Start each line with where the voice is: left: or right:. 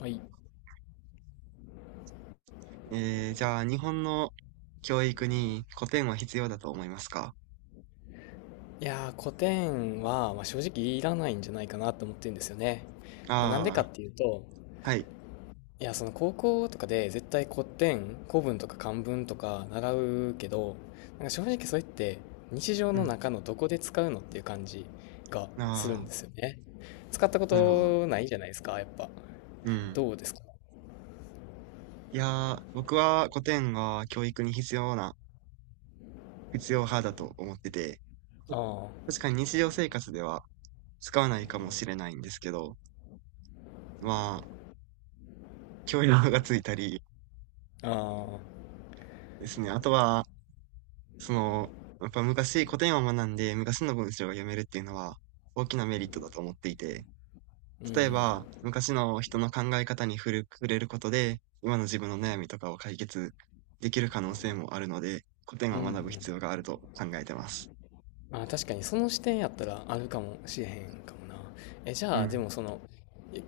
left: はい、い
right: じゃあ、日本の教育に古典は必要だと思いますか？
left: や、古典は、まあ、正直いらないんじゃないかなと思ってるんですよね。まあ、なんで
right: ああ
left: かっ
right: ー、
left: ていうと、
right: はい。
left: いや、その、高校とかで絶対古典、古文とか漢文とか習うけど、なんか正直それって日常
right: う
left: の
right: ん。
left: 中のどこで使うのっていう感じがするん
right: あ
left: ですよね。使ったこ
right: あ、なるほど。
left: とないじゃないですか、やっぱ。
right: うん。
left: どうですか？
right: いやー、僕は古典が教育に必要な、必要派だと思ってて、確
left: あ
right: かに日常生活では使わないかもしれないんですけど、まあ、教養がついたり
left: あ、ああ、
right: ですね。あとは、その、やっぱ昔古典を学んで昔の文章が読めるっていうのは大きなメリットだと思っていて、
left: う
right: 例え
left: ん、
right: ば、昔の人の考え方に触れることで、今の自分の悩みとかを解決できる可能性もあるので、古典
left: う
right: は
left: んう
right: 学ぶ
left: ん。
right: 必要があると考えてます。
left: ああ、確かにその視点やったらあるかもしれへんかもな。じ
right: う
left: ゃあ、で
right: ん。
left: もその、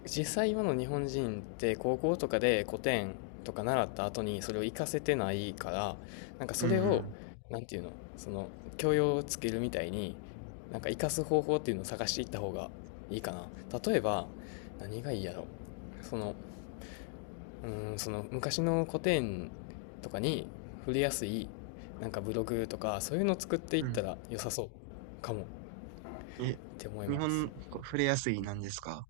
left: 実際今の日本人って高校とかで古典とか習った後にそれを活かせてないから、なんか
right: うん
left: そ
right: う
left: れを、
right: ん。
left: なんていうの、その教養をつけるみたいに、なんか活かす方法っていうのを探していった方がいいかな。例えば、何がいいやろ。その、その昔の古典とかに触れやすい、なんかブログとかそういうのを作っていっ
right: うん。
left: たら良さそうかも
right: え、
left: って思い
right: 日
left: ます。
right: 本、こ触れやすいなんですか？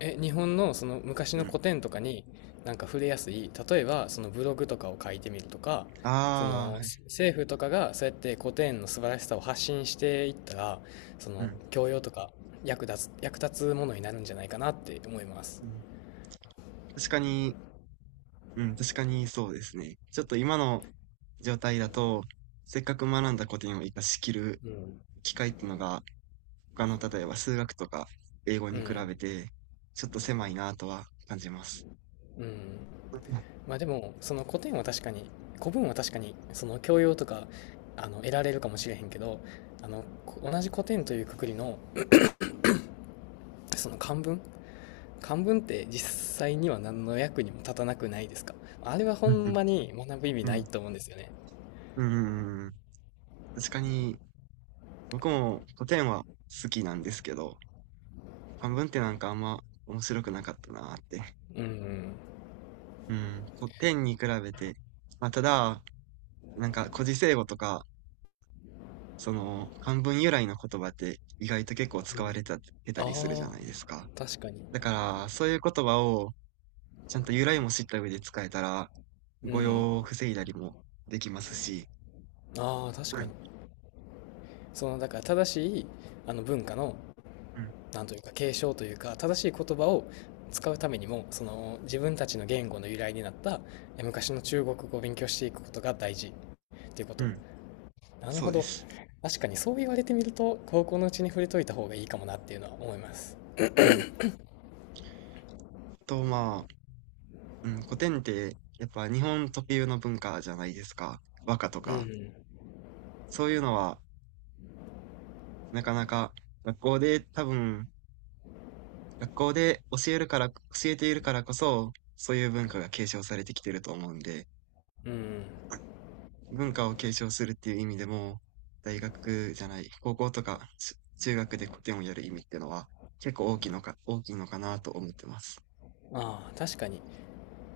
left: 日本のその昔
right: う
left: の
right: ん。
left: 古典とかに、なんか触れやすい、例えばそのブログとかを書いてみるとか、そ
right: ああ、
left: の
right: はい。
left: 政府とかがそうやって古典の素晴らしさを発信していったら、そ
right: う
left: の
right: ん。
left: 教養とか役立つものになるんじゃないかなって思います。
right: うん。確かに、うん、確かにそうですね。ちょっと今の状態だと、せっかく学んだ古典を活かしきる
left: うん、
right: 機会っていうのが他の例えば数学とか英語
left: う
right: に比
left: ん
right: べて、ちょっと狭いなとは感じます。
left: うん。まあ、でもその古典は確かに、古文は確かにその教養とかあの得られるかもしれへんけど、あのこ同じ古典というくくりのその漢文って実際には何の役にも立たなくないですか。あれはほ
right: うんう
left: ん
right: ん。
left: まに学ぶ意味
right: う
left: な
right: ん。
left: いと思うんですよね。
right: うんうんうん。確かに、僕も古典は好きなんですけど、漢文ってなんかあんま面白くなかったなって。
left: うんうん。
right: うん。古典に比べて、まあ、ただ、なんか古事成語とか、その漢文由来の言葉って意外と結構
left: う
right: 使わ
left: ん。
right: れたてた
left: あ
right: りするじゃ
left: あ、
right: ないですか。
left: 確かに。
right: だから、そういう言葉をちゃんと由来も知った上で使えたら、
left: う
right: 誤
left: ん。
right: 用を防いだりもできますし、
left: ああ、確
right: う
left: か
right: ん、
left: に。その、だから正しい、あの文化の、
right: うん、
left: なんというか継承というか、正しい言葉を使うためにも、その、自分たちの言語の由来になった、昔の中国語を勉強していくことが大事っていうこ
right: う
left: と。
right: ん、
left: なる
right: そ
left: ほ
right: うで
left: ど。
right: す。
left: 確かにそう言われてみると、高校のうちに触れといた方がいいかもなっていうのは思います。
right: うん。と、まあ、うん、古典ってやっぱ日本特有の文化じゃないですか。和歌と
left: う
right: か。
left: ん。
right: そういうのはなかなか学校で多分、学校で教えるから、教えているからこそ、そういう文化が継承されてきてると思うんで、
left: うん。
right: 文化を継承するっていう意味でも、大学じゃない、高校とか、し中学で古典をやる意味っていうのは、結構大きいのかなと思ってます。
left: ああ、確かに。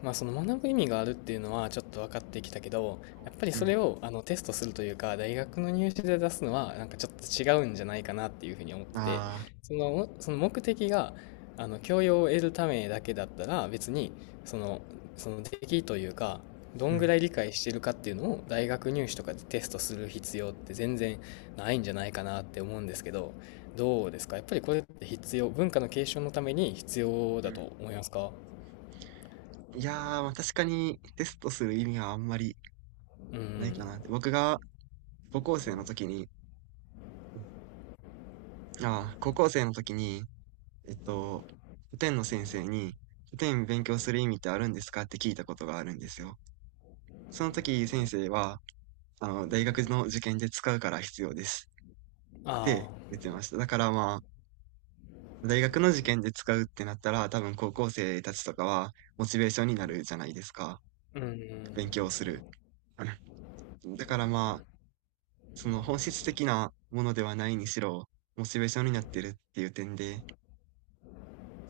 left: まあ、その学ぶ意味があるっていうのはちょっと分かってきたけど、やっぱり
right: う
left: そ
right: ん。
left: れをあのテストするというか大学の入試で出すのはなんかちょっと違うんじゃないかなっていうふうに思ってて、
right: ああ、
left: そのその目的があの教養を得るためだけだったら別に、そのその出来というか、ど
right: う
left: んぐ
right: ん、
left: らい理解してるかっていうのを大学入試とかでテストする必要って全然ないんじゃないかなって思うんですけど、どうですか。やっぱりこれって必要、文化の継承のために必要
right: う
left: だ
right: ん。
left: と思いますか。
right: いやー、まあ確かにテストする意味はあんまり
left: う
right: ない
left: ん、
right: かなって。僕が高校生の時に、ああ、高校生の時に、えっと、古典の先生に、古典勉強する意味ってあるんですかって聞いたことがあるんですよ。その時先生は、あの、大学の受験で使うから必要です
left: あ
right: って
left: あ、
right: 言ってました。だからまあ、大学の受験で使うってなったら、多分高校生たちとかはモチベーションになるじゃないですか。
left: う
right: 勉
left: ん、
right: 強する。だからまあ、その本質的なものではないにしろ、モチベーションになってるっていう点で、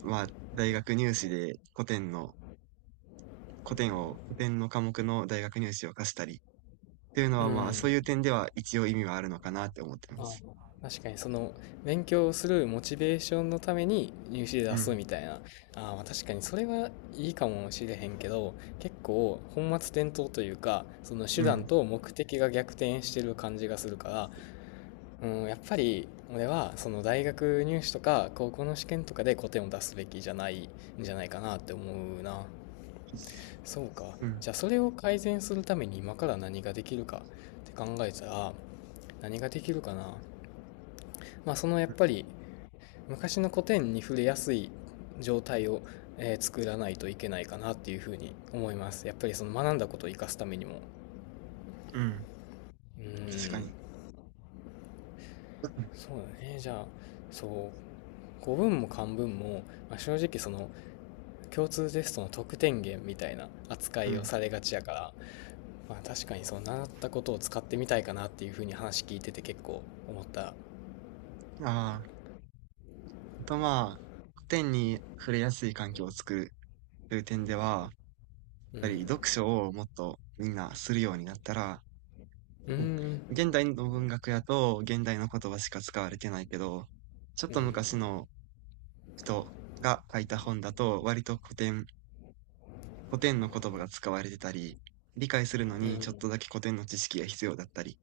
right: まあ、大学入試で古典の、古典を、古典の科目の大学入試を課したり、っていうの
left: う
right: はまあ、そう
left: ん。
right: いう点では一応意味はあるのかなって思ってま
left: あ
right: す。
left: あ、確かにその勉強するモチベーションのために入試で
right: う
left: 出す
right: ん、
left: みたいな。ああ、まあ確かにそれはいいかもしれへんけど、結構本末転倒というか、その手
right: う
left: 段
right: ん、
left: と目的が逆転してる感じがするから、うん、やっぱり俺はその大学入試とか高校の試験とかで古典を出すべきじゃないんじゃないかなって思うな。そうか。
right: うん、
left: じゃあそれを改善するために今から何ができるかって考えたら、何ができるかな、まあ、そのやっぱり昔の古典に触れやすい状態を、作らないといけないかなっていうふうに思います。やっぱりその学んだことを生かすためにも、
right: うん、
left: うー
right: 確か
left: ん
right: に。
left: そうだね。じゃあそう、古文も漢文も、まあ、正直その共通テストの得点源みたいな扱
right: う
left: いを
right: ん。
left: されがちやから、まあ、確かにその習ったことを使ってみたいかなっていうふうに話聞いてて結構思った。
right: ああ、あとまあ、古典に触れやすい環境を作るという点では、やっ
left: う
right: ぱり
left: ん、
right: 読書をもっとみんなするようになったら、
left: うー
right: うん、
left: ん、
right: 現代の文学やと現代の言葉しか使われてないけど、ちょっ
left: う
right: と
left: ん、
right: 昔の人が書いた本だと割と古典、古典の言葉が使われてたり、理解するの
left: う
right: にちょっと
left: ん、
right: だけ古典の知識が必要だったり、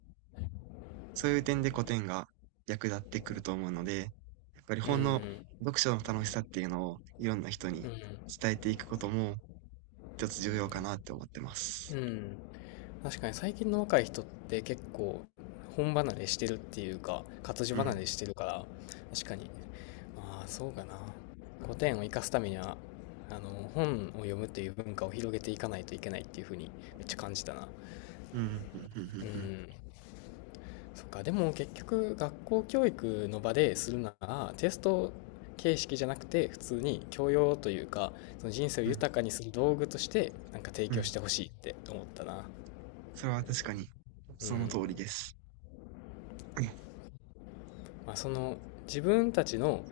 right: そういう点で古典が役立ってくると思うので、やっぱり
left: う
right: 本の
left: ん、
right: 読書の楽しさっていうのをいろんな人に
left: うん、
right: 伝えていくことも一つ重要かなって思ってま
left: う
right: す。
left: ん。確かに最近の若い人って結構本離れしてるっていうか、活字
right: う
left: 離
right: ん。
left: れしてるから、確かに。まあ、そうかな。古典を生かすためには、あの、本を読むっていう文化を広げていかないといけないっていうふうにめっちゃ感じたな。
right: うん、うんうんう
left: う
right: んうん。
left: ん。そっか、でも結局学校教育の場でするなら、テスト形式じゃなくて、普通に教養というか、その人生を
right: う
left: 豊かにする道具として、なんか提
right: ん、う
left: 供し
right: ん。
left: てほしいって思ったな。
right: それは確かに
left: う
right: その通り
left: ん。
right: です。
left: まあ、その自分たちの、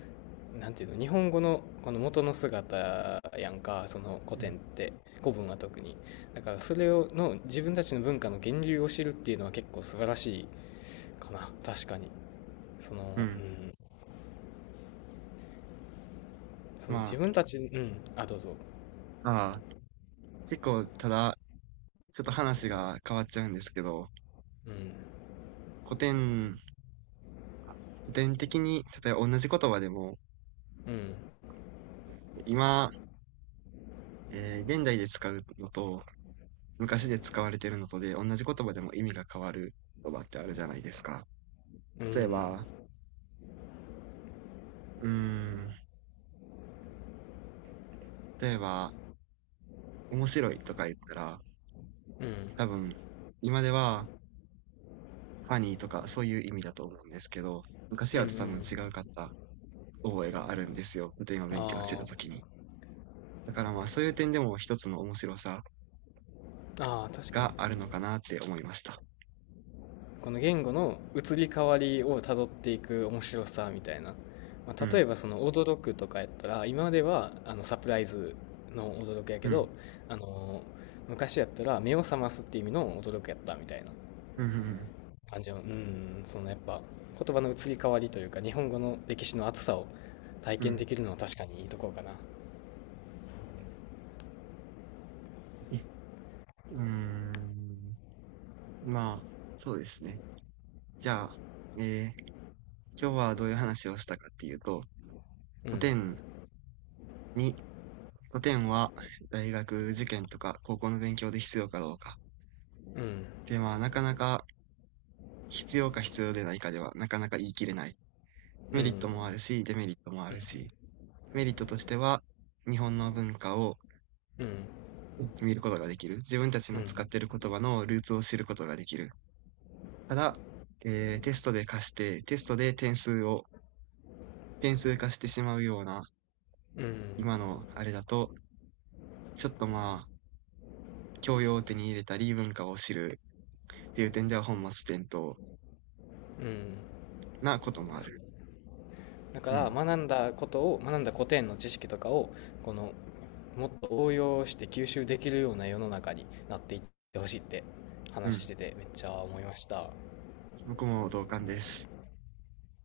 left: なんていうの、日本語のこの元の姿やんか、その古
right: う
left: 典っ
right: ん。
left: て、古文は特に。だからそれをの自分たちの文化の源流を知るっていうのは結構素晴らしいかな。確かにそ
right: う
left: の、う
right: ん。
left: ん、その
right: ま
left: 自分たち、うん、あ、どうぞ。
right: あ、ああ、結構、ただ、ちょっと話が変わっちゃうんですけど、
left: うん、
right: 古典、古典的に、例えば同じ言葉でも、
left: うん、
right: 今、現代で使うのと、昔で使われてるのとで、同じ言葉でも意味が変わる言葉ってあるじゃないですか。
left: う
right: 例え
left: ん、
right: ば、うーん、例えば、面白いとか言ったら、
left: うん、
right: 多分、今では、ファニーとか、そういう意味だと思うんですけど、
left: う
right: 昔
left: ん、う
right: は多分違う
left: ん、
right: かった覚えがあるんですよ。古典を
left: あ
right: 勉強してた時
left: ー
right: に。だからまあそういう点でも一つの面白さ
left: あ、ー確か
right: があ
left: に。
right: るのかなって思いました。
left: この言語の移り変わりをたどっていく面白さみたいな、ま
right: う
left: あ、例
right: ん。
left: えばその驚くとかやったら今まではあのサプライズの驚くやけ
right: うん。
left: ど、あのー昔やったら目を覚ますっていう意味の驚くやったみたいな
right: うんうん
left: 感じの、うん、そのやっぱ言葉の移り変わりというか日本語の歴史の厚さを体
right: う
left: 験
right: ん。
left: できるのは確かにいいところかな。
right: うーん。まあ、そうですね。じゃあ、えー今日はどういう話をしたかっていうと、
left: う
right: 古
left: ん、
right: 典に古典は大学受験とか高校の勉強で必要かどうか。
left: うん、
right: で、まあ、なかなか必要か必要でないかでは、なかなか言い切れない。
left: う
right: メリッ
left: ん、
right: トもあるし、デメリットもあるし、メリットとしては、日本の文化を
left: うん、うん、
right: 見ることができる。自分たち
left: う
right: の使っ
left: ん、
right: ている言葉のルーツを知ることができる。ただ、テストで点数を、点数化してしまうような、
left: うん、
right: 今のあれだと、ちょっとまあ、教養を手に入れたり、文化を知るっていう点では本末転倒
left: うん。
right: なこともある。
left: そだか
right: う
left: ら
right: ん。
left: 学んだ古典の知識とかをこの、もっと応用して吸収できるような世の中になっていってほしいって
right: う
left: 話し
right: ん。
left: ててめっちゃ思いました。
right: 僕も同感です。